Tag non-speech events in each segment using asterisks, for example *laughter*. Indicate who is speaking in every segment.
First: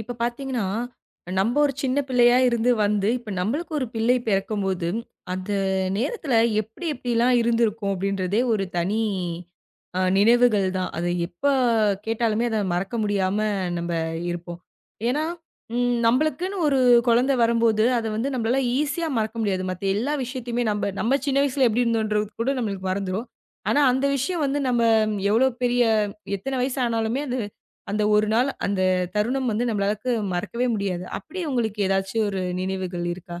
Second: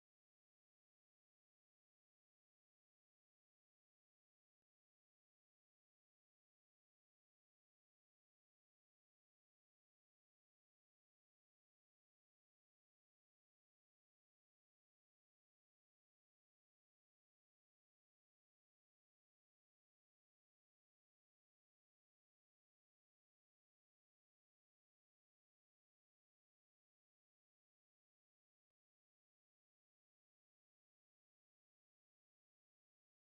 Speaker 1: இப்ப பார்த்தீங்கன்னா, நம்ப ஒரு சின்ன பிள்ளையா இருந்து வந்து, இப்ப நம்பளுக்கு ஒரு பிள்ளை பிறக்கும்போது, அந்த நேரத்துல எப்படி எப்படிலாம் இருந்திருக்கும் அப்படின்றதே ஒரு தனி நினைவுகள் தான். அது எப்ப கேட்டாலுமே அத மறக்க முடியாம நம்ப இருப்போம். ஏன்னா, நம்பளுக்குன்னு ஒரு குழந்தை வரும்போது, அத வந்து நம்பளால ஈஸியா மறக்க முடியாது. மத்த எல்லா விஷயத்தையுமே நம்ப நம்ம சின்ன வயசுல எப்படி இருந்தோன்றது கூட நம்மளுக்கு மறந்துரும். ஆனா, அந்த விஷயம் வந்து நம்ம எவ்வளோ பெரிய எத்தன வயசு ஆனாலுமே, அது அந்த ஒரு நாள் அந்த தருணம் வந்து நம்மளுக்கு மறக்கவே முடியாது. அப்படி உங்களுக்கு ஏதாச்சும் ஒரு நினைவுகள் இருக்கா?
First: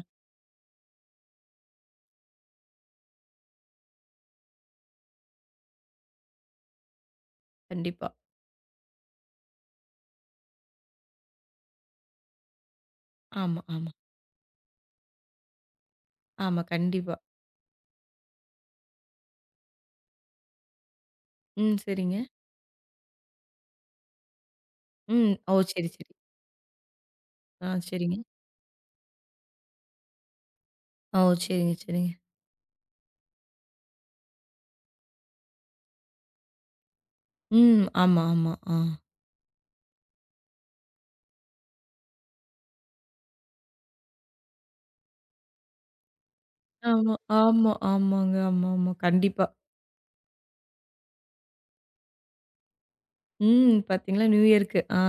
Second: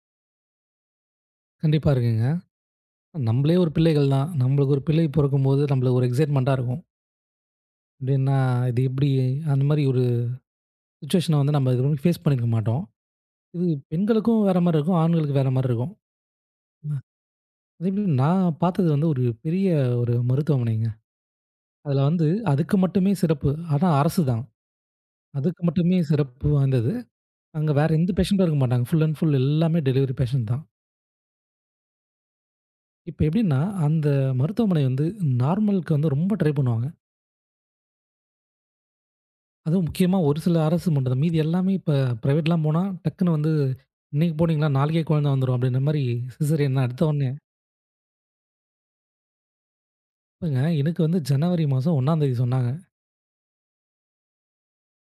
Speaker 2: கண்டிப்பா இருக்குங்க. நம்மளே ஒரு பிள்ளைகள் தான். நம்மளுக்கு ஒரு பிள்ளை பொறக்கும்போது நம்மளுக்கு ஒரு எக்ஸைட்மென்ட்டா இருக்கும்.
Speaker 1: கண்டிப்பா.
Speaker 2: எப்படின்னா, இது எப்படி அந்த மாரி ஒரு சிச்சுவேஷன வந்து நம்ம இதுவரைக்கும் ஃபேஸ் பண்ணியிருக்க மாட்டோம்.
Speaker 1: ஆமா,
Speaker 2: இது
Speaker 1: ஆமா.
Speaker 2: பெண்களுக்கும் வேற மாரி இருக்கும். ஆண்களுக்கு வேற மாரி இருக்கும்.
Speaker 1: ஆமா, கண்டிப்பா.
Speaker 2: அதே மாரி நான் பார்த்தது வந்து ஒரு பெரிய ஒரு மருத்துவமனைங்க.
Speaker 1: ம்.
Speaker 2: அதுல
Speaker 1: சரிங்க.
Speaker 2: வந்து அதுக்கு மட்டுமே சிறப்பு. ஆனா அரசு தான்.
Speaker 1: ம். ஓ!
Speaker 2: அதுக்கு
Speaker 1: சரி,
Speaker 2: மட்டுமே
Speaker 1: சரி.
Speaker 2: சிறப்பு வாய்ந்தது.
Speaker 1: ஆ
Speaker 2: அங்க வேற எந்த
Speaker 1: சரிங்க.
Speaker 2: பேஷண்ட்டும் இருக்க மாட்டாங்க. ஃபுல் அண்ட் ஃபுல் எல்லாமே டெலிவரி பேஷண்ட் தான்.
Speaker 1: ஓ! சரிங்க, சரிங்க.
Speaker 2: இப்ப எப்படின்னா, அந்த மருத்துவமனை வந்து நார்மலுக்கு வந்து ரொம்ப ட்ரை பண்ணுவாங்க.
Speaker 1: ம். ஆமா, ஆமா. ஆ.
Speaker 2: அதுவும் முக்கியமா ஒரு சில அரசு மட்டும் தான். மீதி எல்லாமே இப்ப பிரைவேட்லாம் போனா, டக்குன்னு வந்து இன்னைக்கு போனீங்கன்னா, நாளைக்கே குழந்தை வந்துரும் அப்படின்ற மாரி சிசேரியன் தான்.
Speaker 1: ஆமா,
Speaker 2: எடுத்தோனே
Speaker 1: ஆமா, ஆமாங்க. ஆமா, ஆமா. கண்டிப்பா.
Speaker 2: இப்பங்க எனக்கு வந்து ஜனவரி மாசம் 1 சொன்னாங்க.
Speaker 1: ம். பாத்தீங்களா நியூ இயர்க்கு. ஆ.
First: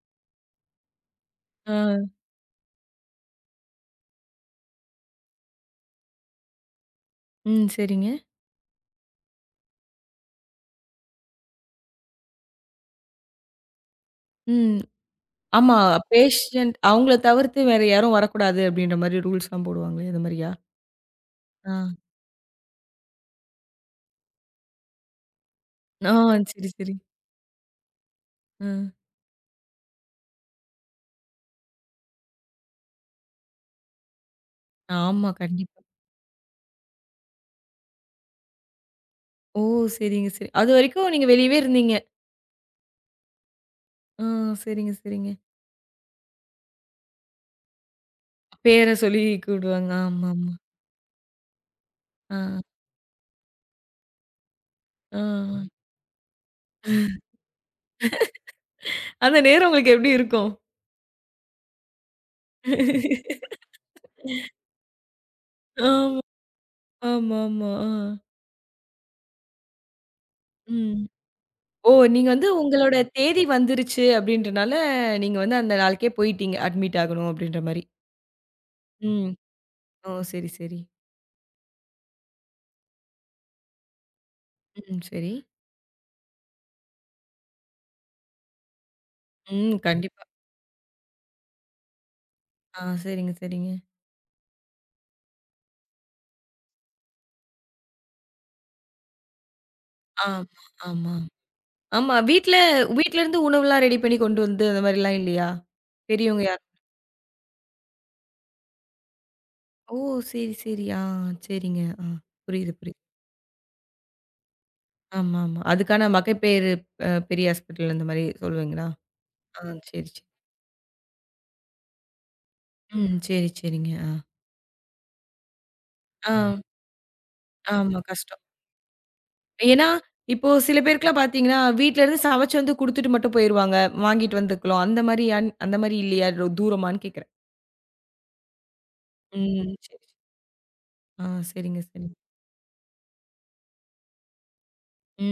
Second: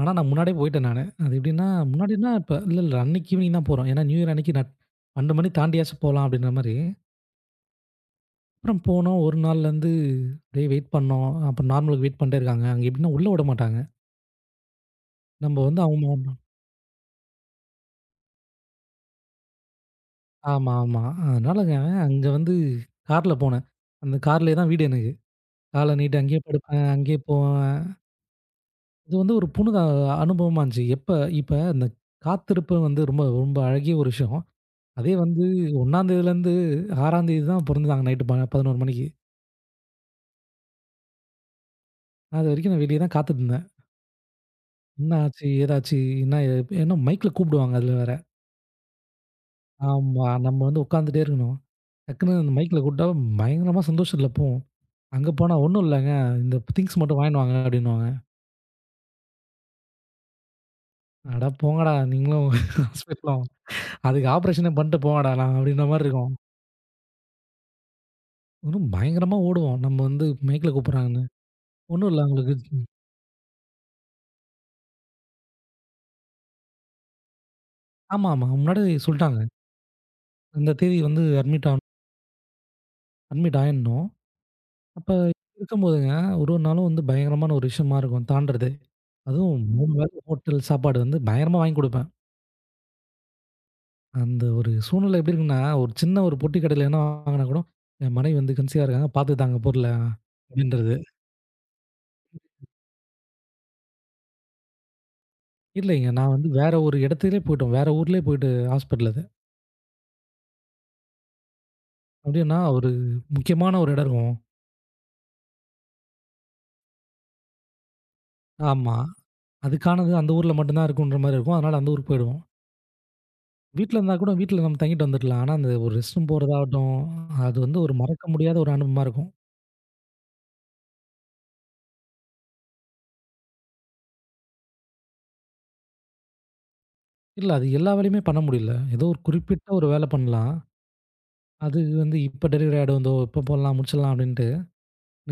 Speaker 2: ஆனா நான் முன்னாடியே போயிட்டேன் நானு. அது எப்படின்னா,
Speaker 1: ஆ.
Speaker 2: முன்னாடின்னா இப்ப இல்ல, அன்னைக்கு ஈவினிங் தான் போறோம். ஏன்னா, நியூ இயர் அன்னைக்கு நான் 12 மணி தாண்டியாச்சும் போலாம் அப்படின்ற மாரி.
Speaker 1: ம். சரிங்க.
Speaker 2: அப்புறம் போனோம். ஒரு நாள்லேருந்து அப்படியே வெயிட் பண்ணோம். அப்புறம் நார்மலுக்கு வெயிட் பண்ணிட்டே இருக்காங்க. அங்க எப்படின்னா உள்ள விட மாட்டாங்க.
Speaker 1: ம்.
Speaker 2: நம்ம
Speaker 1: ஆமா.
Speaker 2: வந்து அவங்க
Speaker 1: பேஷண்ட் அவங்கள தவிர்த்து வேற யாரும் வரக்கூடாது அப்படின்ற மாரி ரூல்ஸ்லாம் போடுவாங்களே, அது மாரியா?
Speaker 2: ஆமா, ஆமா. அதனாலங்க
Speaker 1: ஆ.
Speaker 2: அங்க வந்து கார்ல போனேன். அந்த கார்லயே தான் வீடு எனக்கு. காலை
Speaker 1: ஆ.
Speaker 2: நீட்டி அங்கேயே
Speaker 1: சரி,
Speaker 2: படுப்பேன்,
Speaker 1: சரி.
Speaker 2: அங்கேயே போவேன்.
Speaker 1: ஆ.
Speaker 2: இது வந்து ஒரு புனித அனுபவமா இருந்துச்சு. எப்ப இப்ப இந்த காத்திருப்பு வந்து ரொம்ப ரொம்ப அழகிய ஒரு விஷயம். அதே
Speaker 1: ஆமா.
Speaker 2: வந்து
Speaker 1: கண்டிப்பா.
Speaker 2: 1 தேதியிலேருந்து 6 தேதி தான் பொறந்தாங்க நைட்டு ப 11 மணிக்கு.
Speaker 1: ஓ! சரிங்க, சரி. அதுவரைக்கும் நீங்க வெளியவே இருந்தீங்க.
Speaker 2: நான் அது வரைக்கும் நான் வெளிய தான் காத்துட்டுருந்தேன்.
Speaker 1: ஆ சரிங்க,
Speaker 2: என்ன
Speaker 1: சரிங்க.
Speaker 2: ஆச்சு? ஏதாச்சு? என்ன ஏன்னா மைக்ல கூப்பிடுவாங்க அதில வேற.
Speaker 1: பேர சொல்லி கூப்பிடுவாங்க.
Speaker 2: ஆமா.
Speaker 1: ஆமாமா.
Speaker 2: நம்ம வந்து உட்காந்துட்டே இருக்கணும்.
Speaker 1: ஆ,
Speaker 2: டக்குன்னு அந்த மைக்ல கூப்பிட்டா பயங்கரமா சந்தோஷத்தில போவோம்.
Speaker 1: ஆ.
Speaker 2: அங்க போனா ஒண்ணும் இல்லங்க. இந்த திங்ஸ் மட்டும் வாங்கின்னு வாங்க அப்படின்னுவாங்க.
Speaker 1: அந்த நேரம் உங்களுக்கு எப்படி இருக்கும்?
Speaker 2: அட போங்கடா நீங்களும் ஹாஸ்பிட்டலும். *laughs* அதுக்கு ஆப்ரேஷனே பண்ணிட்டு போவாடா நான் அப்படின்ற மாரி
Speaker 1: ஆமா,
Speaker 2: இருக்கும்.
Speaker 1: ஆமாமா. ஆ.
Speaker 2: இன்னும் பயங்கரமா ஓடுவோம். நம்ம வந்து மைக்ல
Speaker 1: ம்.
Speaker 2: கூப்பிடுறாங்கன்னு.
Speaker 1: ஓ!
Speaker 2: ஒண்ணும் இல்ல
Speaker 1: நீங்க வந்து
Speaker 2: அவங்களுக்கு
Speaker 1: உங்களோட தேதி வந்துருச்சு அப்படின்றனால, நீங்க வந்து அந்த நாளுக்கே போயிட்டீங்க. அட்மிட் ஆகணும் அப்படின்ற மாரி.
Speaker 2: ஆமா, ஆமா. முன்னாடி
Speaker 1: ம்.
Speaker 2: சொல்ட்டாங்க.
Speaker 1: ஓ! சரி,
Speaker 2: இந்த
Speaker 1: சரி.
Speaker 2: தேதி வந்து அட்மிட் ஆகணும். அட்மிட் ஆயிடணும்.
Speaker 1: ம்.
Speaker 2: அப்ப
Speaker 1: சரி.
Speaker 2: இருக்கும்போதுங்க ஒரு ஒரு நாளும் வந்து பயங்கரமான ஒரு விஷயமா இருக்கும் தாண்டுறது. அதுவும்
Speaker 1: ம்.
Speaker 2: 3 வேளை
Speaker 1: கண்டிப்பா.
Speaker 2: ஹோட்டல் சாப்பாடு வந்து பயங்கரமா வாங்கி குடுப்பேன்.
Speaker 1: ஆ சரிங்க, சரிங்க.
Speaker 2: அந்த ஒரு சூழ்நிலை எப்படி இருக்குன்னா, ஒரு சின்ன ஒரு பொட்டி கடையில என்ன வாங்குனா கூட, என் மனைவி வந்து கன்சீவா இருக்காங்க பார்த்துக்கதாங்க பொருள
Speaker 1: ஆமா,
Speaker 2: அப்படின்றது.
Speaker 1: ஆமா. ஆமா. வீட்ல வீட்ல இருந்து உணவுலாம் ரெடி பண்ணி கொண்டு வந்து அந்த மாரிலாம் இல்லையா?
Speaker 2: இல்லைங்க நான்
Speaker 1: பெரியவங்க
Speaker 2: வந்து வேற
Speaker 1: யாரும்.
Speaker 2: ஒரு இடத்துலயே போய்ட்டோம். வேற ஊர்லயே போயிட்டு ஹாஸ்பிட்டல்
Speaker 1: ஓ! சரி, சரி. ஆ சரிங்க. ஆ
Speaker 2: அப்டின்னா,
Speaker 1: புரியுது,
Speaker 2: ஒரு
Speaker 1: புரியுது.
Speaker 2: முக்கியமான ஒரு இடம் இருக்கும்.
Speaker 1: ஆமா, ஆமா. அதுக்கான மகப்பேறு பெரிய ஹாஸ்பிட்டல் அந்த மாரி சொல்லுவீங்களா?
Speaker 2: ஆமா.
Speaker 1: ஆ சரி,
Speaker 2: அதுக்கானது
Speaker 1: சரி.
Speaker 2: அந்த ஊர்ல மட்டும் தான் இருக்குன்ற மாரி இருக்கும். அதனால அந்த ஊருக்கு போயிடுவோம்.
Speaker 1: ம். சரி, சரிங்க.
Speaker 2: வீட்ல
Speaker 1: ஆ.
Speaker 2: இருந்தா கூட வீட்ல நம்ம தங்கிட்டு வந்துடலாம். ஆனா, அந்த ஒரு ரெஸ்ட் ரூம்
Speaker 1: ஆ
Speaker 2: போறதாகட்டும், அது வந்து ஒரு
Speaker 1: ஆமா
Speaker 2: மறக்க
Speaker 1: கஷ்டம்.
Speaker 2: முடியாத ஒரு அனுபவமா இருக்கும்.
Speaker 1: ஏன்னா, இப்போ சில பேருக்குலாம் பார்த்தீங்கன்னா, வீட்ல இருந்து சமைச்சு வந்து குடுத்துட்டு மட்டும் போயிருவாங்க. வாங்கிட்டு வந்துக்கலாம். அந்த மாரி அந்த மாரி இல்லையா? தூரமான்னு கேட்கிறேன்.
Speaker 2: இல்ல அது எல்லா வேலையுமே பண்ண முடியல. ஏதோ ஒரு குறிப்பிட்ட
Speaker 1: ம்.
Speaker 2: ஒரு
Speaker 1: சரி.
Speaker 2: வேல பண்ணலாம்.
Speaker 1: ஆ சரிங்க,
Speaker 2: அது
Speaker 1: சரிங்க.
Speaker 2: வந்து இப்ப டெலிவரி ஆயிடும் இதோ இப்ப போடலாம், முடிச்சிடலாம் அப்டின்ட்டு.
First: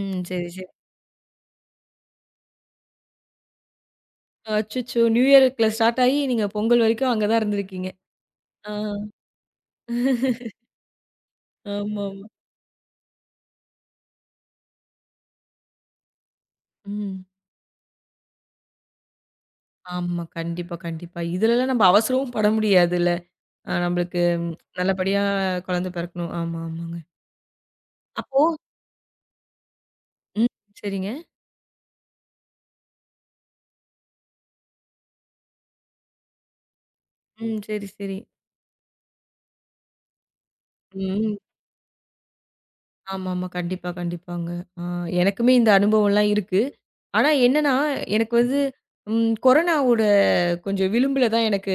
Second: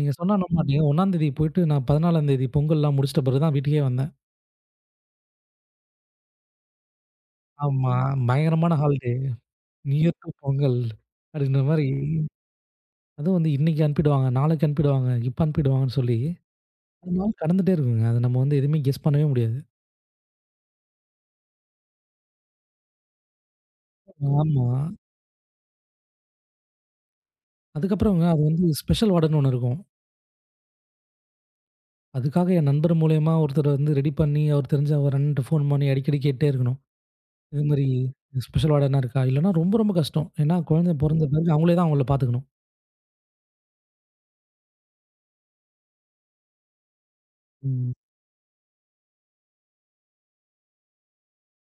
Speaker 2: நீங்க சொன்னா
Speaker 1: சரி,
Speaker 2: நம்ப
Speaker 1: சரி.
Speaker 2: மாட்டீங்க. 1ஆம் தேதி போயிட்டு நான் 14ஆம் தேதி பொங்கல்லாம் முடிச்சிட்ட பிறகு தான் வீட்டுக்கே வந்தேன்.
Speaker 1: அச்சச்சோ! நியூ இயர்க்குள்ள ஸ்டார்ட் ஆயி நீங்க பொங்கல் வரைக்கும் அங்க தான் இருந்திருக்கீங்க.
Speaker 2: ஆமா.
Speaker 1: ஆ.
Speaker 2: பயங்கரமான ஹாலிடே. நியூ இயர்க்கு பொங்கல் அப்டின்ற மாரி
Speaker 1: ஆமாமா.
Speaker 2: அதுவும் வந்து இன்னைக்கு அனுப்பிடுவாங்க, நாளைக்கு அனுப்பிடுவாங்க, இப்ப அனுப்பிடுவாங்கன்னு சொல்லி, அது
Speaker 1: ம்.
Speaker 2: நாள் கடந்துட்டே இருக்குங்க. அது நம்ம வந்து எதுவுமே கெஸ் பண்ணவே முடியாது.
Speaker 1: ஆமா. கண்டிப்பா, கண்டிப்பா. இதுலலாம் நம்ம அவசரமும் பட முடியாதுல்ல. நம்மளுக்கு
Speaker 2: ஆமா.
Speaker 1: நல்லபடியா குழந்தை பிறக்கணும். ஆமா, ஆமாங்க.
Speaker 2: அதுக்கப்புறங்க
Speaker 1: அப்போ
Speaker 2: அது வந்து ஸ்பெஷல் வார்டன் ஒண்ணு இருக்கும்.
Speaker 1: ம். சரிங்க.
Speaker 2: அதுக்காக என் நண்பர் மூலியமா ஒருத்தர் வந்து ரெடி பண்ணி, அவர் தெரிஞ்ச ஒரு அண்ணன்ட்ட ஃபோன் பண்ணி அடிக்கடி கேட்டுட்டே இருக்கணும்.
Speaker 1: ம்.
Speaker 2: இது மாரி
Speaker 1: சரி, சரி.
Speaker 2: ஸ்பெஷல் வார்டனா இருக்கா? இல்லன்னா ரொம்ப ரொம்ப கஷ்டம். ஏன்னா குழந்தை பொறந்த
Speaker 1: ம்.
Speaker 2: பிறகு அவங்களே தான் அவங்கள பார்த்துக்கணும்.
Speaker 1: ஆமாமா. கண்டிப்பா, கண்டிப்பாங்க. ஆ எனக்குமே இந்த அனுபவம்லாம் இருக்கு. ஆனா என்னன்னா,
Speaker 2: ம்.
Speaker 1: எனக்கு வந்து கொரோனாவோட கொஞ்சம் விளிம்பில தான் எனக்கு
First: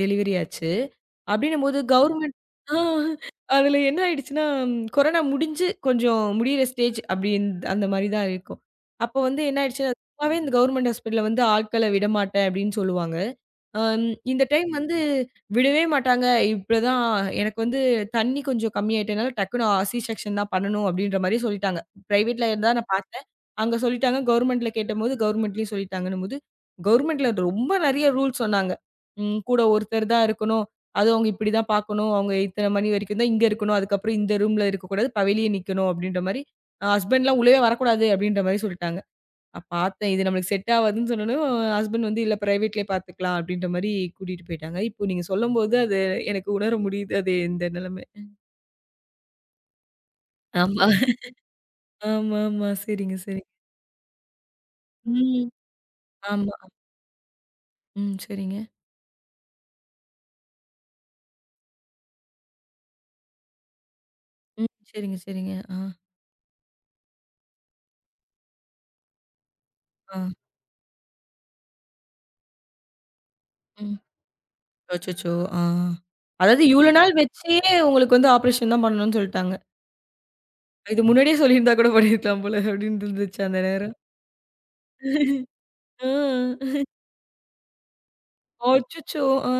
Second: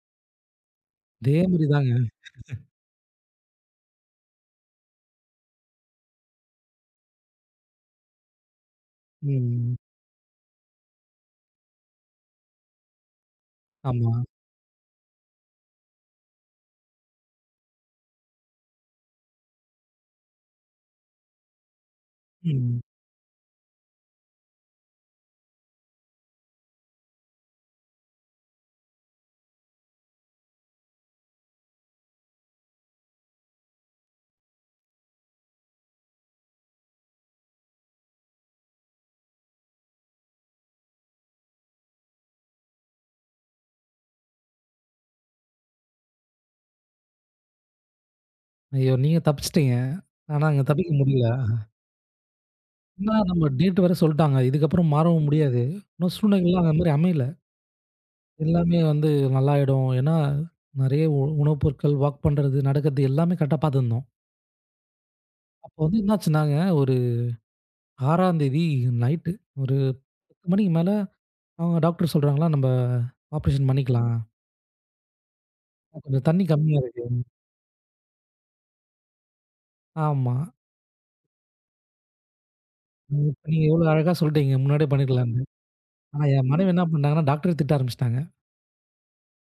Speaker 1: டெலிவரி ஆச்சு.
Speaker 2: இதே மாரி
Speaker 1: அப்டின்னும்போது
Speaker 2: தாங்க.
Speaker 1: கவர்மெண்ட். ஆ அதில என்ன ஆயிடுச்சுன்னா, கொரோனா முடிஞ்சு கொஞ்சம் முடியிற ஸ்டேஜ் அப்டின் அந்த மாரி தான் இருக்கும். அப்போ வந்து என்ன
Speaker 2: ம்.
Speaker 1: ஆயிடுச்சு, சும்மாவே இந்த கவர்மெண்ட் ஹாஸ்பிட்டல்ல வந்து ஆட்கள விடமாட்டேன் அப்டின்னு சொல்லுவாங்க. அம்
Speaker 2: ஆமா.
Speaker 1: இந்த டைம் வந்து விடவே மாட்டாங்க. இப்படிதான் எனக்கு வந்து தண்ணி கொஞ்சம் கம்மியாயிட்டனால டக்குனு சி செக்ஷன் தான் பண்ணணும் அப்படின்ற மாரி சொல்லிட்டாங்க. பிரைவேட்ல இருந்தா
Speaker 2: ம்.
Speaker 1: நான் பார்த்தேன். அங்க சொல்லிட்டாங்க. கவர்மெண்ட்ல கேட்டபோது கவர்மெண்ட்லயும் சொல்லிட்டாங்கன்னும்போது, கவர்மெண்ட்ல ரொம்ப நிறைய ரூல்ஸ் சொன்னாங்க. கூட ஒருத்தர் தான் இருக்கணும். அதுவும் அவங்க இப்படிதான் பார்க்கணும். அவங்க இத்தனை மணி வரைக்கும் தான் இங்க இருக்கணும். அதுக்கப்புறம் இந்த ரூம்ல இருக்கக்கூடாது. வெளிய நிக்கணும் அப்படின்ற மாரி. ஹஸ்பண்ட்லாம் உள்ளவே வரக்கூடாது அப்படின்ற மாரி சொல்லிட்டாங்க. பார்த்தேன். இது நம்மளுக்கு செட் ஆவாதுன்னு சொன்னோனே, ஹஸ்பண்ட் வந்து இல்ல பிரைவேட்லயே பார்த்துக்கலாம் அப்படின்ற மாரி கூட்டிட்டு போயிட்டாங்க. இப்போ நீங்க சொல்லும்போது அது எனக்கு உணர முடியுது. அது இந்த நிலைமை.
Speaker 2: ஐயோ! நீங்க தப்பிச்சிட்டீங்க. ஆனா அங்க
Speaker 1: ஆமா.
Speaker 2: தப்பிக்க முடியல.
Speaker 1: ஆமாமா.
Speaker 2: ஏன்னா
Speaker 1: சரிங்க, சரிங்க.
Speaker 2: நம்ம டேட் வேற சொல்ட்டாங்க. இதுக்கப்புறம் மாறவும்
Speaker 1: ம்.
Speaker 2: முடியாது. இன்னும்
Speaker 1: ஆமா.
Speaker 2: சூழ்நிலைகள்லாம் அந்த மாரி அமையல.
Speaker 1: ம். சரிங்க.
Speaker 2: எல்லாமே வந்து நல்லாயிடும். ஏன்னா நெறைய உணவுப் பொருட்கள், வாக் பண்றது, நடக்கிறது எல்லாமே கரெக்ட்டா பார்த்துருந்தோம்.
Speaker 1: ம். சரிங்க, சரிங்க. ஆ.
Speaker 2: அப்போ வந்து என்னாச்சுன்னாங்க, ஒரு 6ஆந்தேதி நைட்டு ஒரு
Speaker 1: ஆ.
Speaker 2: 10 மணிக்கு மேல அவங்க டாக்டர் சொல்றாங்களா, "நம்ப ஆப்ரேஷன்
Speaker 1: ம்.
Speaker 2: பண்ணிக்கலாம்.
Speaker 1: அச்சச்சோ! ஆ.
Speaker 2: கொஞ்சம் தண்ணி
Speaker 1: அதாவது
Speaker 2: கம்மியா
Speaker 1: இவ்ளோ
Speaker 2: இருக்கு."
Speaker 1: நாள் வச்சே உங்களுக்கு வந்து ஆப்ரேஷன் தான் பண்ணணும்னு சொல்ட்டாங்க.
Speaker 2: ஆமா.
Speaker 1: இது முன்னாடியே சொல்லியிருந்தா கூட பண்ணியிருக்கலாம் போல அப்படின்னு இருந்துச்சு
Speaker 2: இப்ப
Speaker 1: அந்த
Speaker 2: நீங்க எவ்ளோ
Speaker 1: நேரம்.
Speaker 2: அழகா சொல்ட்டீங்க. முன்னாடியே பண்ணிக்கலாம்ன்னு.
Speaker 1: *laughs*
Speaker 2: ஆனா என் மனைவி
Speaker 1: ஆ.
Speaker 2: என்ன பண்ணிட்டாங்கன்னா, டாக்டர திட்ட ஆரம்பிச்சுட்டாங்க.
Speaker 1: அச்சச்சோ! ஆ.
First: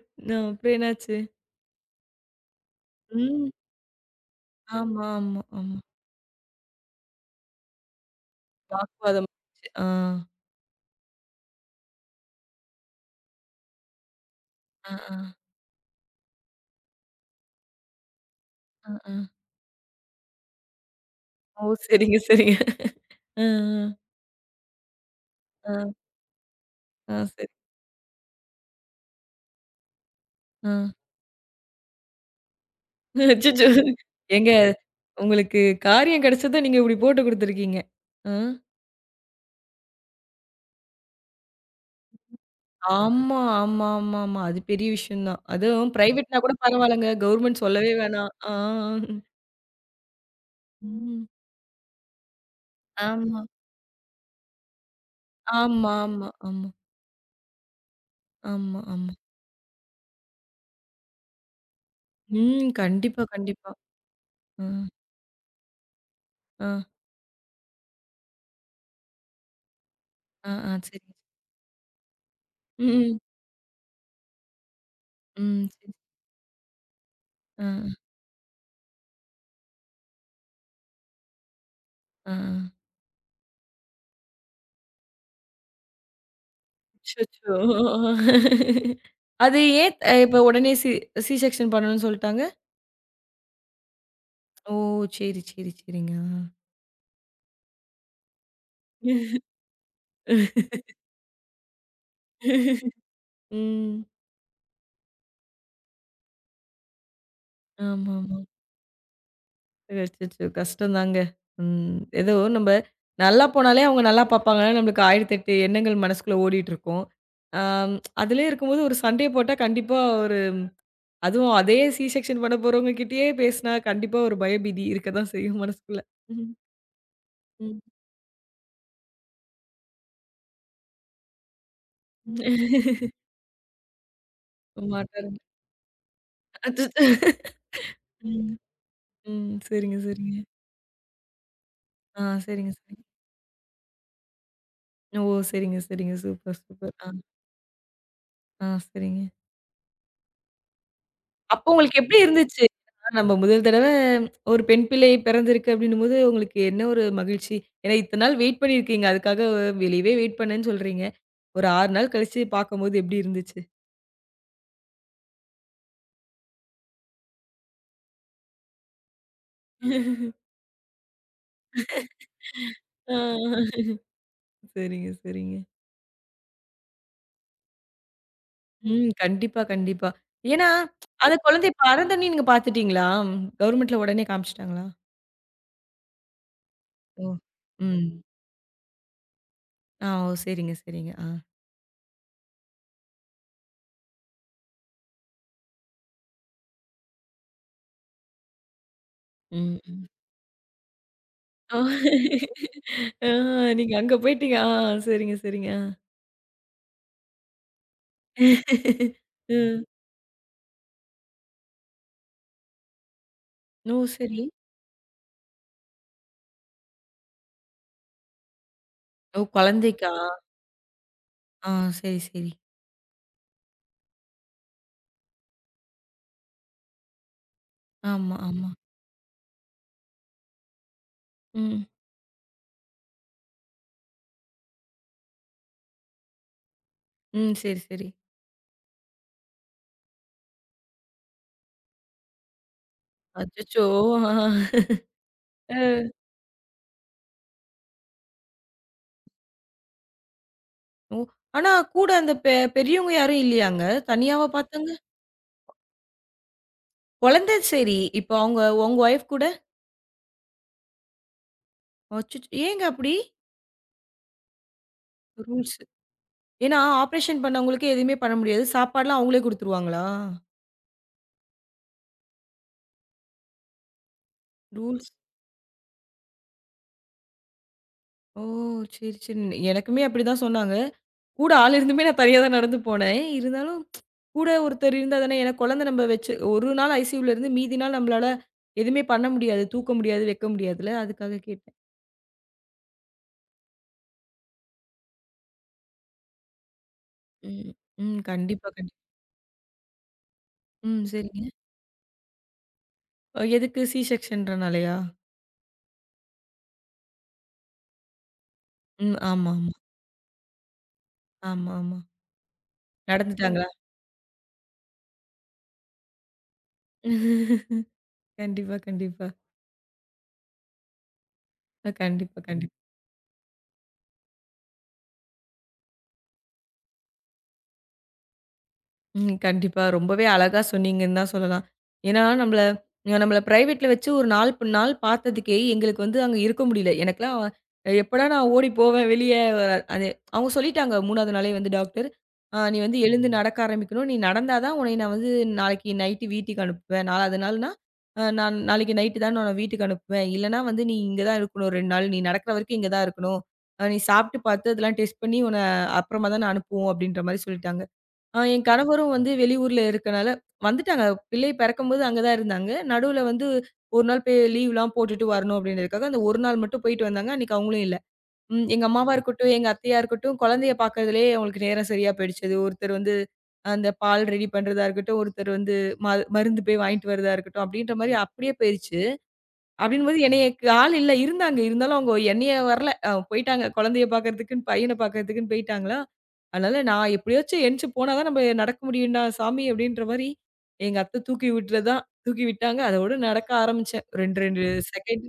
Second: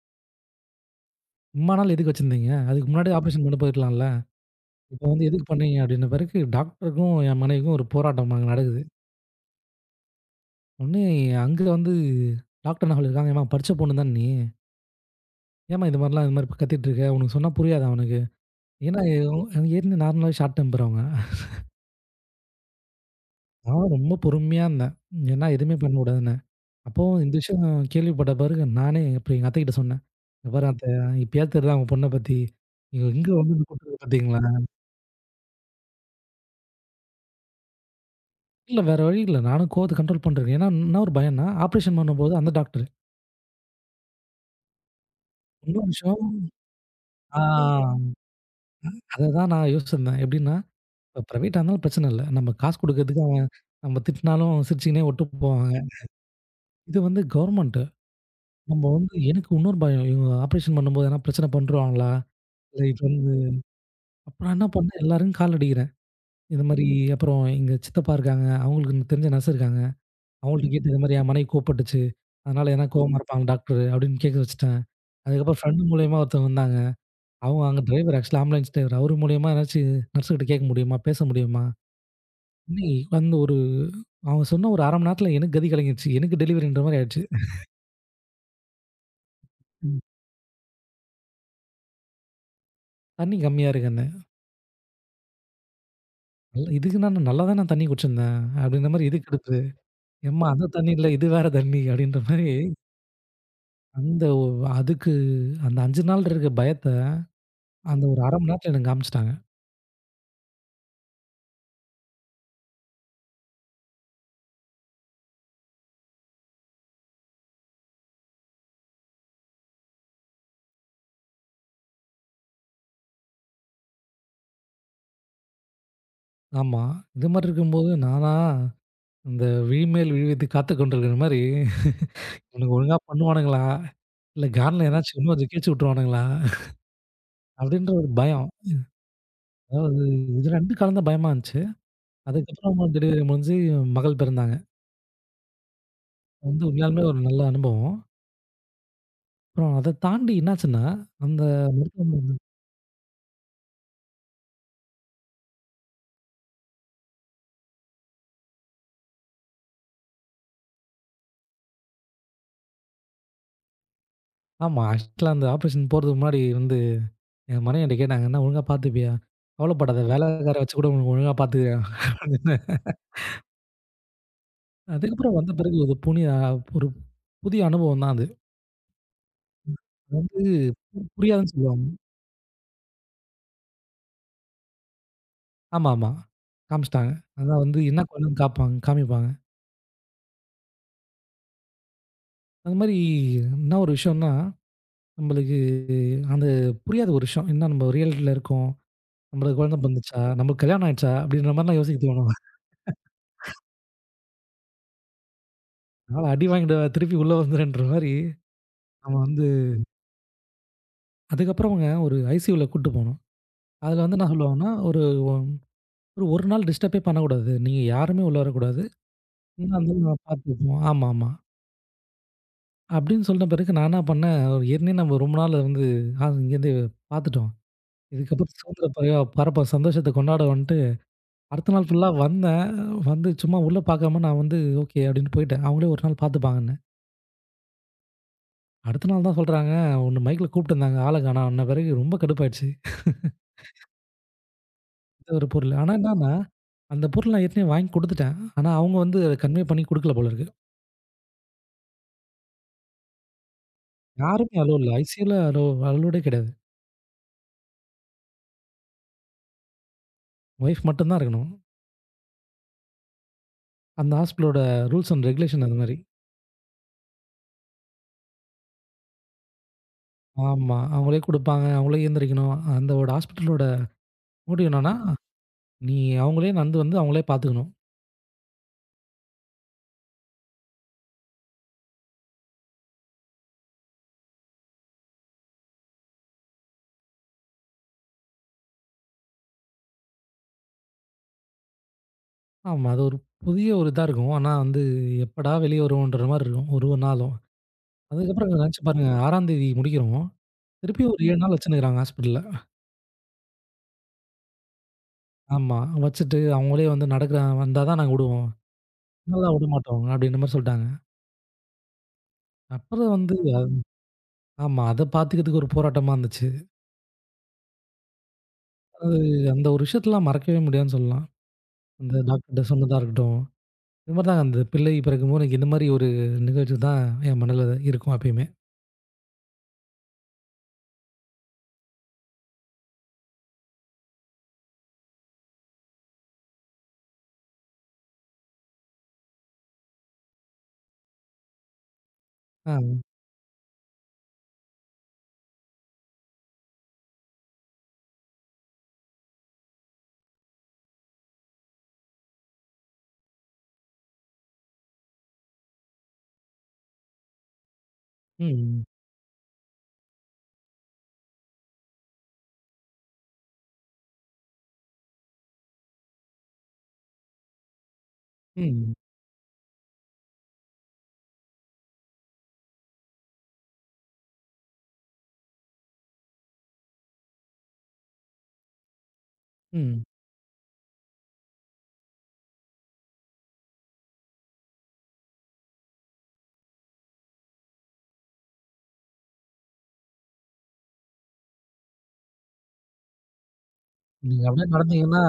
Speaker 1: அப்புறம் என்னாச்சு?
Speaker 2: "இம்மா நாள் எதுக்கு வச்சிருந்தீங்க? அதுக்கு முன்னாடியே ஆப்ரேஷன்
Speaker 1: ம்.
Speaker 2: பண்ண போயிருக்கலாம்ல." இப்ப
Speaker 1: ஆமா,
Speaker 2: வந்து
Speaker 1: ஆமா,
Speaker 2: எதுக்கு
Speaker 1: ஆமா.
Speaker 2: பண்ணீங்க? அப்படின்ன பிறகு டாக்டருக்கும் என் மனைவிக்கும் ஒரு போராட்டம் அங்க நடக்குது.
Speaker 1: வாக்குவாதம் ஆச்சு. ஆ.
Speaker 2: ஒண்ணு அங்க வந்து டாக்டர் என்ன சொல்லியிருக்காங்க, "ஏம்மா படிச்ச பொண்ணு தான நீ?
Speaker 1: ஆ, ஆ,
Speaker 2: ஏம்மா இது மாரிலாம் இது மாரி கத்திட்டு இருக்க? உனக்கு சொன்னா புரியாதா அவனுக்கு?"
Speaker 1: ஆ,
Speaker 2: ஏன்னா
Speaker 1: ஆ.
Speaker 2: இவன் ஏற்கனவே நார்மலாவே ஷார்ட் டெம்பர் அவங்க.
Speaker 1: ஓ! சரிங்க, சரிங்க. ஆ,
Speaker 2: நான் ரொம்ப பொறுமையா இருந்தேன். ஏன்னா
Speaker 1: ஆ,
Speaker 2: எதுவுமே
Speaker 1: ஆ.
Speaker 2: பண்ணக்கூடாதுன்னு. அப்போ
Speaker 1: ஆ,
Speaker 2: இந்த
Speaker 1: சரி.
Speaker 2: விஷயம் கேள்விப்பட்ட பிறகு நானே அப்புறம் எங்க அத்தைகிட்ட சொன்னேன். "இங்க பாரு
Speaker 1: ஆ.
Speaker 2: அத்தை, இப்பயாவது தெரியுதா உங்க பொண்ண பத்தி? இவ எங்க வந்து
Speaker 1: அச்சச்சோ!
Speaker 2: கூட்டிருக்கு பார்த்தீங்களா?"
Speaker 1: ஏங்க உங்களுக்கு காரியம் கிடைச்சத நீங்க இப்படி போட்டு குடுத்துருக்கீங்க. ஆ.
Speaker 2: இல்ல வேற வழி இல்ல. நானும் கோவத்த கண்ட்ரோல் பண்றேன். ஏன்னா என்ன ஒரு பயம்ன்னா, ஆப்ரேஷன் பண்ணும்போது அந்த டாக்டர்.
Speaker 1: ஆமா. அது பெரிய விஷயம் தான்.
Speaker 2: இன்னொரு
Speaker 1: அதுவும்
Speaker 2: விஷயம்
Speaker 1: பிரைவேட்னா கூட பரவாயில்லங்க.
Speaker 2: ஆ.
Speaker 1: கவர்மெண்ட் சொல்லவே வேணாம். ஆ.
Speaker 2: அததான் நான் யோசிச்சிருந்தேன். எப்படின்னா, இப்ப
Speaker 1: ம்.
Speaker 2: பிரைவேட்டா இருந்தாலும் பிரச்சனை இல்ல. நம்ம காசு குடுக்கிறதுக்கு
Speaker 1: ஆமா,
Speaker 2: அவன் நம்ம திட்டினாலும் சிரிச்சுக்கினே விட்டு போவாங்க.
Speaker 1: ஆமா, ஆமா, ஆமா,
Speaker 2: இது வந்து கவர்மெண்ட்.
Speaker 1: ஆமா,
Speaker 2: நம்ம
Speaker 1: ஆமா.
Speaker 2: வந்து எனக்கு இன்னொரு பயம். இவங்க ஆப்ரேஷன் பண்ணும்போது எதனா பிரச்சனை பண்ணிருவாங்களா?
Speaker 1: ம்.
Speaker 2: இல்ல இது
Speaker 1: கண்டிப்பா,
Speaker 2: வந்து
Speaker 1: கண்டிப்பா.
Speaker 2: அப்ப நான்
Speaker 1: ஆ,
Speaker 2: என்ன பண்ணேன், எல்லாரும் கால் அடிக்கிறேன். இந்த
Speaker 1: ஆ,
Speaker 2: மாரி அப்புறம் எங்க சித்தப்பா இருக்காங்க. அவங்களுக்கு எனக்கு தெரிஞ்ச நர்ஸ் இருக்காங்க.
Speaker 1: ஆ.
Speaker 2: அவங்கள்ட்ட கேட்டு இந்த
Speaker 1: சரிங்க.
Speaker 2: மாரி என் மனைவி கோவப்பட்டுச்சு. அதனால எதனா
Speaker 1: ம்,
Speaker 2: கோவமா
Speaker 1: ம்.
Speaker 2: இருப்பாங்க டாக்டர் அப்படின்னு கேட்க வச்சுட்டேன். அதுக்கப்புறம்
Speaker 1: ம்.
Speaker 2: ஃப்ரெண்ட்
Speaker 1: சரி.
Speaker 2: மூலியமா ஒருத்தவங்க வந்தாங்க.
Speaker 1: ஆ,
Speaker 2: அவங்க அங்க டிரைவர் ஆக்சுவலா ஆம்புலன்ஸ் டிரைவர். அவர் மூலியமா ஏதாச்சும் நர்ஸ் கிட்ட கேட்க முடியுமா? பேச முடியுமா?
Speaker 1: ஆ.
Speaker 2: இன்னைக்கு வந்து ஒரு அவங்க சொன்ன ஒரு 1/2 மணி நேரத்தில எனக்கு கதி கலங்கிருச்சு. எனக்கு டெலிவரின்ற மாரி ஆயிடுச்சு.
Speaker 1: அச்சச்சோ! அது ஏன்
Speaker 2: ம்.
Speaker 1: இப்ப உடனே சி சி செக்ஷன் பண்ணணும்னு சொல்ட்டாங்க?
Speaker 2: தண்ணி கம்மியா இருக்குன்னே.
Speaker 1: ஓ! சரி, சரி, சரிங்க.
Speaker 2: "நல்லா இதுக்கு நான் நல்லா தான் நான் தண்ணி குடிச்சிருந்தேன்." அப்படின்ற மாரி இதுக்கு
Speaker 1: ஆ.
Speaker 2: அடுத்து, "எம்மா அந்த தண்ணி இல்ல, இது வேற தண்ணி." அப்படின்ற மாரி
Speaker 1: ம்.
Speaker 2: அந்த ஒ அதுக்கு அந்த 5 நாள் இருக்க பயத்த அந்த ஒரு 1/2
Speaker 1: ஆமாமா.
Speaker 2: மணி நேரத்தில எனக்கு காமிச்சுட்டாங்க.
Speaker 1: அச்சச்சோ! கஷ்டம்தாங்க. ம். ஏதோ நம்ப நல்லா போனாலே அவங்க நல்லா பார்ப்பாங்க. நம்மளுக்கு 1008 எண்ணங்கள் மனசுக்குள்ள ஓடிட்டுருக்கும். ஆம் அதிலயே இருக்கும்போது ஒரு சண்டை போட்டா கண்டிப்பா ஒரு அதுவும் அதே சி செக்ஷன் பண்ண போறவங்க கிட்டயே பேசினா கண்டிப்பா ஒரு பயபீதி இருக்கத்தான் செய்யும் மனசுக்குள்ள. ம்.
Speaker 2: ஆமா. இது மாரி இருக்கும்போது நானா இந்த விழிமேல் விழுவதை காத்துக் கொண்டிருக்கிற மாரி இவனுங்க ஒழுங்கா
Speaker 1: ம்.
Speaker 2: பண்ணுவானுங்களா? இல்ல கான்ல ஏதாச்சும் இன்னும்
Speaker 1: மாட்டாருங்க.
Speaker 2: கொஞ்சம் கிழிச்சு விட்டுருவானுங்களா?
Speaker 1: அச்சச்சோ!
Speaker 2: அப்படின்ற ஒரு பயம்.
Speaker 1: ம். ம். சரிங்க,
Speaker 2: அதாவது
Speaker 1: சரிங்க.
Speaker 2: இது 2 கலந்த பயமா இருந்துச்சு.
Speaker 1: ஆ சரிங்க,
Speaker 2: அதுக்கப்புறம்
Speaker 1: சரிங்க.
Speaker 2: டெலிவரி முடிஞ்சு மகள் பிறந்தாங்க.
Speaker 1: ஓ! சரிங்க, சரிங்க. சூப்பர்,
Speaker 2: வந்து
Speaker 1: சூப்பர்.
Speaker 2: உண்மையாலுமே
Speaker 1: ஆ,
Speaker 2: ஒரு நல்ல அனுபவம்.
Speaker 1: ஆ சரிங்க.
Speaker 2: அப்புறம் அத தாண்டி என்னாச்சுன்னா, அந்த
Speaker 1: அப்போ உங்களுக்கு எப்படி
Speaker 2: மருத்துவமனை
Speaker 1: இருந்துச்சு? ஆ நம்ம முதல் தடவ ஒரு பெண் பிள்ளை பிறந்திருக்கு அப்படின்னும்போது உங்களுக்கு என்ன ஒரு மகிழ்ச்சி? ஏன்னா இத்தன நாள் வெயிட் பண்ணியிருக்கீங்க. அதுக்காக வெளியவே வெயிட் பண்ணேன்னு சொல்றீங்க. ஒரு 6 நாள் கழிச்சு பார்க்கும்போது எப்படி இருந்துச்சு?
Speaker 2: ஆமா. ஆக்சுவலா அந்த ஆப்ரேஷன் போறதுக்கு முன்னாடி வந்து என் மனைவி என்ட்ட கேட்டாங்க, "என்ன ஒழுங்கா பார்த்துப்பியா? கவலைப்படாத.
Speaker 1: *laughs*
Speaker 2: வேலைக்கார வச்சு கூட உனக்கு ஒழுங்கா பார்த்துக்கிறேன்" அப்படின்னு.
Speaker 1: ஆ. சரிங்க,
Speaker 2: அதுக்கப்புறம் வந்த
Speaker 1: சரிங்க.
Speaker 2: பிறகு ஒரு புனிய ஒரு புதிய அனுபவம் தான் அது.
Speaker 1: ம். கண்டிப்பா, கண்டிப்பா.
Speaker 2: அது வந்து
Speaker 1: ஏன்னா, அந்த
Speaker 2: புரியாதுன்னு
Speaker 1: குழந்தை
Speaker 2: சொல்லுவாங்க.
Speaker 1: பறந்தோனே நீங்க பார்த்துட்டீங்களா? கவர்மெண்ட்ல உடனே காமிச்சுட்டாங்களா?
Speaker 2: ஆமாமா. காமிச்சுட்டாங்க.
Speaker 1: ஓ!
Speaker 2: அதான் வந்து என்ன
Speaker 1: ம்.
Speaker 2: கொறைன்னு காப்பாங்க காமிப்பாங்க.
Speaker 1: ஆ ஓ! சரிங்க, சரிங்க. ஆ.
Speaker 2: அது மாரி என்ன ஒரு விஷயம்னா, நம்மளுக்கு அந்த புரியாத ஒரு விஷயம். என்ன நம்ம ரியாலிட்டில இருக்கோம். நம்மளுக்கு குழந்தை
Speaker 1: ம்.
Speaker 2: பொறந்துச்சா? நம்மளுக்கு கல்யாணம் ஆயிடுச்சா? அப்படின்ற
Speaker 1: ஓ!
Speaker 2: மாரிலாம் யோசிக்க தோணும்.
Speaker 1: ஆ நீங்க அங்க போயிட்டீங்க. ஆ சரிங்க, சரிங்க. ஆ.
Speaker 2: அதனால அடி வாங்கிடுவ திருப்பி உள்ள வந்துருன்ற மாரி, நம்ம வந்து
Speaker 1: ம்.
Speaker 2: அதுக்கப்புறம்ங்க ஒரு ஐசியூல கூட்டு போனோம்.
Speaker 1: ஓ!
Speaker 2: அதுல வந்து என்ன
Speaker 1: சரி.
Speaker 2: சொல்லுவாங்கன்னா, ஒரு ஒரு 1 நாள் டிஸ்டர்பே பண்ணக்கூடாது. நீங்க யாருமே உள்ள வரக்கூடாது.
Speaker 1: ஓ!
Speaker 2: என்னா இருந்தாலும்
Speaker 1: குழந்தைக்கா?
Speaker 2: நாங்க பார்த்துப்போம். ஆமாமா.
Speaker 1: ஆ சரி, சரி.
Speaker 2: அப்படின்னு சொன்ன பிறகு நான் என்ன பண்ணேன், ஒரு ஏற்கனவே நம்ம ரொம்ப நாள் வந்து இங்கேருந்து பார்த்துட்டோம்.
Speaker 1: ஆமா,
Speaker 2: இதுக்கப்புறம்
Speaker 1: ஆமா.
Speaker 2: சுதந்திர பறவை பரப்ப சந்தோஷத்த கொண்டாடுவோன்ட்டு, அடுத்த
Speaker 1: ம்.
Speaker 2: நாள் ஃபுல்லா வந்தேன். வந்து சும்மா உள்ள பார்க்காம நான் வந்து ஓகே அப்படின்னு போயிட்டேன். அவங்களே ஒரு நாள் பார்த்துப்பாங்கன்னு.
Speaker 1: ம். சரி, சரி.
Speaker 2: அடுத்த நாள் தான் சொல்றாங்க, உன்ன மைக்ல கூப்ட்டுருந்தாங்க. ஆள காணோம். அன்ன பிறகு ரொம்ப கடுப்பாயிடுச்சு.
Speaker 1: அச்சச்சோ!
Speaker 2: ஏதோ ஒரு பொருள்.
Speaker 1: ஆ.
Speaker 2: ஆனா என்னன்னா, அந்த பொருள் நான் ஏற்கனவே வாங்கி குடுத்துட்டேன். ஆனா அவங்க வந்து அத கன்வே பண்ணி குடுக்கல போல இருக்கு.
Speaker 1: ஓ! ஆனா கூட அந்த பெரியவங்க யாரும் இல்லையாங்க? தனியாவா
Speaker 2: யாருமே அலோ
Speaker 1: பார்த்தாங்க?
Speaker 2: இல்ல. ஐசியூல அலோ அலோடே கிடையாது.
Speaker 1: குழந்தை சரி. இப்போ அவங்க உங்க ஒய்ஃப் கூட
Speaker 2: ஒய்ஃப் மட்டும் தான் இருக்கணும்.
Speaker 1: அச்சச்சோ! ஏங்க அப்படி?
Speaker 2: அந்த ஹாஸ்பிட்டலோட ரூல்ஸ் அண்ட் ரெகுலேஷன்
Speaker 1: ரூல்ஸ்.
Speaker 2: அது மாரி.
Speaker 1: ஏன்னா ஆப்ரேஷன் பண்ணவங்களுக்கு எதுவுமே பண்ண முடியாது. சாப்பாடுலாம் அவங்களே குடுத்துருவாங்களா?
Speaker 2: ஆமா. அவங்களே குடுப்பாங்க. அவங்களே எழுந்திரிக்கணும். அந்த ஒரு ஹாஸ்பிட்டலோட முடிவு என்னன்னா,
Speaker 1: ரூல்ஸ்.
Speaker 2: நீ அவங்களே நடந்து வந்து அவங்களே பார்த்துக்கணும்.
Speaker 1: ஓ! சரி, சரி. எனக்குமே அப்படிதான் சொன்னாங்க. கூட ஆள் இருந்துமே நான் தனியா தான் நடந்து போனேன். இருந்தாலும் கூட ஒருத்தர் இருந்தா தானே ஏன்னா குழந்தை நம்ம வச்சு ஒரு நாள் ஐசியூல இருந்து மீதி நாள் நம்மளால எதுவுமே பண்ண முடியாது. தூக்க முடியாது, வைக்க முடியாதுல்ல. அதுக்காக கேட்டேன்.
Speaker 2: ஆமா. அது ஒரு புதிய ஒரு இதா இருக்கும். ஆனா வந்து எப்படா வெளிய வருவோன்ற மாரி இருக்கும். ஒரு ஒரு நாளும்.
Speaker 1: ம், ம்.
Speaker 2: அதுக்கப்புறம்
Speaker 1: கண்டிப்பா,
Speaker 2: என்னாச்சு
Speaker 1: கண்டிப்பா.
Speaker 2: பாருங்க 6ஆம் தேதி முடிக்கிறோம்.
Speaker 1: ம்.
Speaker 2: திருப்பியும் ஒரு 7
Speaker 1: சரிங்க.
Speaker 2: நாள் வச்சுன்னுருக்காங்க ஹாஸ்பிட்டல்ல.
Speaker 1: எதுக்கு சி செக்ஷன்றனாலயா?
Speaker 2: ஆமா. வச்சுட்டு அவங்களே வந்து நடக்க வந்தா தான் நாங்க விடுவோம்.
Speaker 1: ம்.
Speaker 2: இல்லனா
Speaker 1: ஆமாமா.
Speaker 2: விடமாட்டோம் அப்படின்ற மாரி சொல்ட்டாங்க.
Speaker 1: ஆமாமா.
Speaker 2: அப்புறம் வந்து
Speaker 1: நடந்துட்டாங்களா?
Speaker 2: ஆமா. அத பாத்துக்கிறதுக்கு ஒரு போராட்டமா இருந்துச்சு.
Speaker 1: கண்டிப்பா,
Speaker 2: அது
Speaker 1: கண்டிப்பா.
Speaker 2: அந்த ஒரு விஷயத்தலாம் மறக்கவே முடியாதுன்னு சொல்லலாம். அந்த
Speaker 1: கண்டிப்பா, ம்.
Speaker 2: டாக்டர்ட்ட
Speaker 1: கண்டிப்பா.
Speaker 2: சொன்னதா இருக்கட்டும். இது மாரி தான் அந்த பிள்ளை பிறக்கும்போது எனக்கு இந்த மாரி ஒரு நிகழ்ச்சி தான் என் மனதில இருக்கும் எப்பயுமே.
Speaker 1: ம். கண்டிப்பா. ரொம்பவே அழகா சொன்னீங்கன்னு தான் சொல்லலாம். ஏன்னா, நம்மள பிரைவேட்ல வச்சு ஒரு 4 நாள் பார்த்ததுக்கே எங்களுக்கு வந்து அங்க இருக்க முடியல. எனக்கெல்லாம் எப்படா நான் ஓடி போவேன் வெளிய அது அவங்க சொல்லிட்டாங்க 3வது நாளே வந்து டாக்டர்.
Speaker 2: ஆ.
Speaker 1: "நீ வந்து எழுந்து நடக்க ஆரம்பிக்கணும். நீ நடந்தா தான் உன்னைய நான் வந்து நாளைக்கு நைட்டு வீட்டுக்கு அனுப்புவேன். 4வது நாள்னா, நான் நாளைக்கு நைட்டு தான் நான் உன்ன வீட்டுக்கு அனுப்புவேன். இல்லன்னா வந்து நீ இங்க தான் இருக்கணும் 2 நாள். நீ நடக்கிற வரைக்கும் இங்க தான் இருக்கணும். நீ சாப்பிட்டு பார்த்து அதெல்லாம் டெஸ்ட் பண்ணி உன்ன அப்புறமா தான் நான் அனுப்புவோம்." அப்படீன்ற மாரி சொல்லிட்டாங்க. ஆ என்
Speaker 2: ம்.
Speaker 1: கணவரும் வந்து வெளியூர்ல இருக்கனால வந்துட்டாங்க. பிள்ளை பிறக்கும்போது அங்க தான் இருந்தாங்க. நடுவுல வந்து 1 நாள் போய் லீவ்லாம் போட்டுட்டு வரணும் அப்டின்றதுக்காக, அந்த 1 நாள் மட்டும் போயிட்டு வந்தாங்க. அன்னைக்கு அவங்களும் இல்ல. எங்க
Speaker 2: ம்.
Speaker 1: அம்மாவா இருக்கட்டும், எங்க அத்தையா இருக்கட்டும், குழந்தைய பார்க்கறதுலயே அவங்களுக்கு நேரம் சரியா போயிடுச்சது. ஒருத்தர் வந்து அந்த பால் ரெடி பண்றதா இருக்கட்டும், ஒருத்தர் வந்து ம மருந்து போய் வாங்கிட்டு வரதா இருக்கட்டும், அப்டின்ற மாரி அப்டியே போயிருச்சு.
Speaker 2: ம்.
Speaker 1: அப்படின்னும்போது என்னையக்கு ஆள் இல்ல இருந்தாங்க. இருந்தாலும் அவங்க என்னைய வரல. போயிட்டாங்க. குழந்தைய பார்க்கறதுக்குன்னு, பையன பார்க்கறதுக்குன்னு போயிட்டாங்களா, அதனால நான் எப்படியாச்சும் எந்திச்சு போனா தான் நம்ம நடக்க முடியும்டா சாமி அப்படின்ற மாரி, எங்க அத்தை தூக்கி விட்டுறதான் தூக்கி விட்டாங்க. அதோட நடக்க ஆரம்பிச்சேன். 2,
Speaker 2: நீங்க
Speaker 1: 2
Speaker 2: அப்படியே நடந்தீங்கன்னா,
Speaker 1: செகண்ட்.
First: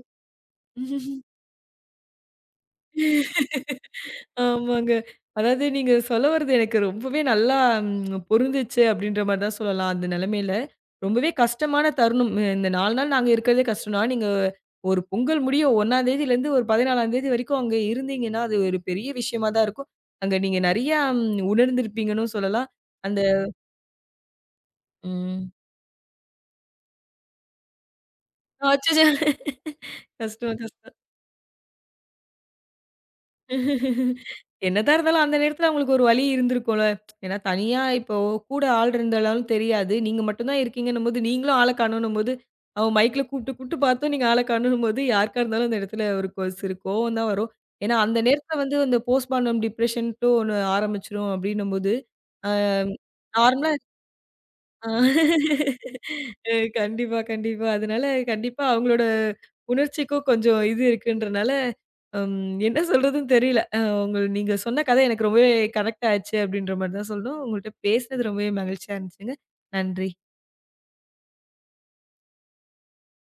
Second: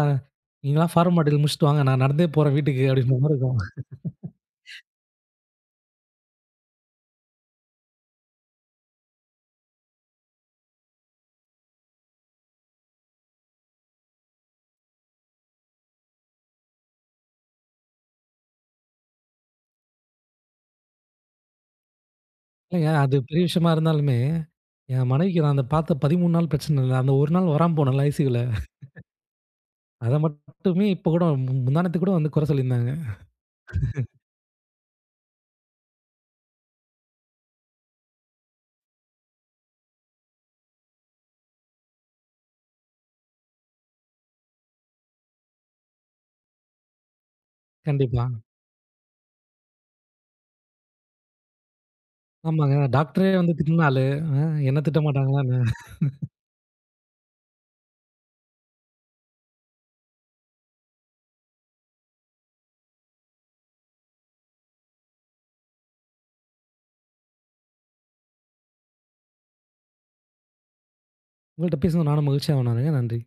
Speaker 2: நீங்கலாம் ஃபார்மாலிட்டி முடிச்சுட்டு வாங்க. நான் நடந்தே போறேன் வீட்டுக்கு அப்படின்ற மாரி இருக்கும்.
Speaker 1: ஆமாங்க. அதாவது நீங்க சொல்ல வர்றது எனக்கு ரொம்பவே நல்லா பொருந்துச்சு அப்படின்ற மாரி தான் சொல்லலாம். அந்த நிலைமையில. ரொம்பவே கஷ்டமான தருணம். இந்த 4 நாள் நாங்க இருக்கிறதே கஷ்டம் தான். நீங்க ஒரு பொங்கல் முடிய 1ஆம் தேதியிலேருந்து ஒரு 14ஆம் தேதி வரைக்கும் அங்க இருந்தீங்கன்னா, அது ஒரு பெரிய விஷயமா தான் இருக்கும். அங்க நீங்க நெறையா உணர்ந்திருப்பீங்கன்னும் சொல்லலாம்.
Speaker 2: இல்லைங்க. அது
Speaker 1: அந்த
Speaker 2: பெரிய விஷயமா இருந்தாலுமே, என் மனைவிக்கு
Speaker 1: ம்.
Speaker 2: நான் அந்த பார்த்த 13 நாள் பிரச்சனை இல்ல. அந்த ஒரு நாள் வராம போனேன்ல ஐசியூல,
Speaker 1: அச்சச்சோ!
Speaker 2: அத
Speaker 1: கஷ்டம்,
Speaker 2: மட்டுமே
Speaker 1: கஷ்டம்.
Speaker 2: இப்ப கூட முந்தாநேத்து கூட வந்து குறை சொல்லியிருந்தாங்க.
Speaker 1: என்னதான் இருந்தாலும் அந்த நேரத்துல அவங்களுக்கு ஒரு வலி இருந்திருக்கும்ல. ஏன்னா தனியா இப்போ கூட ஆள் இருந்தாலும் தெரியாது. நீங்க மட்டும் தான் இருக்கீங்கன்னும்போது, நீங்களும் ஆள காணோன்னும்போது, அவன் மைக்ல கூப்பிட்டு கூப்பிட்டு பார்த்தும் நீங்க ஆள காணோன்னும்போது, யாருக்கா இருந்தாலும் அந்த இடத்துல ஒரு சிறு கோவம் தான் வரும். ஏன்னா அந்த
Speaker 2: கண்டிப்பா.
Speaker 1: நேரத்துல வந்து அந்த போஸ்ட்மார்டம் டிப்ரஷன்ட்டு ஒண்ணு ஆரம்பிச்சுரும் அப்படின்னும்போது, அ
Speaker 2: ஆமாங்க. டாக்டரே வந்து
Speaker 1: நார்மல்
Speaker 2: திட்டுன ஆளு. அ என்ன
Speaker 1: ஆ.
Speaker 2: திட்ட மாட்டாங்களா என்ன?
Speaker 1: அ கண்டிப்பா, கண்டிப்பா. அதனால கண்டிப்பா அவங்களோட உணர்ச்சிக்கும் கொஞ்சம் இது இருக்குன்றனால, என்ன சொல்றதுன்னு தெரியல. அ உங்க நீங்க சொன்ன கதை எனக்கு ரொம்பவே கனெக்ட் ஆச்சு அப்படின்ற மாரி தான் சொல்லணும். உங்கள்ட்ட பேசினது ரொம்பவே மகிழ்ச்சியா இருந்துச்சுங்க. நன்றி.
Speaker 2: உங்கள்ட்ட பேசுனது நானும் மகிழ்ச்சியா உணர்றேங்க. நன்றி.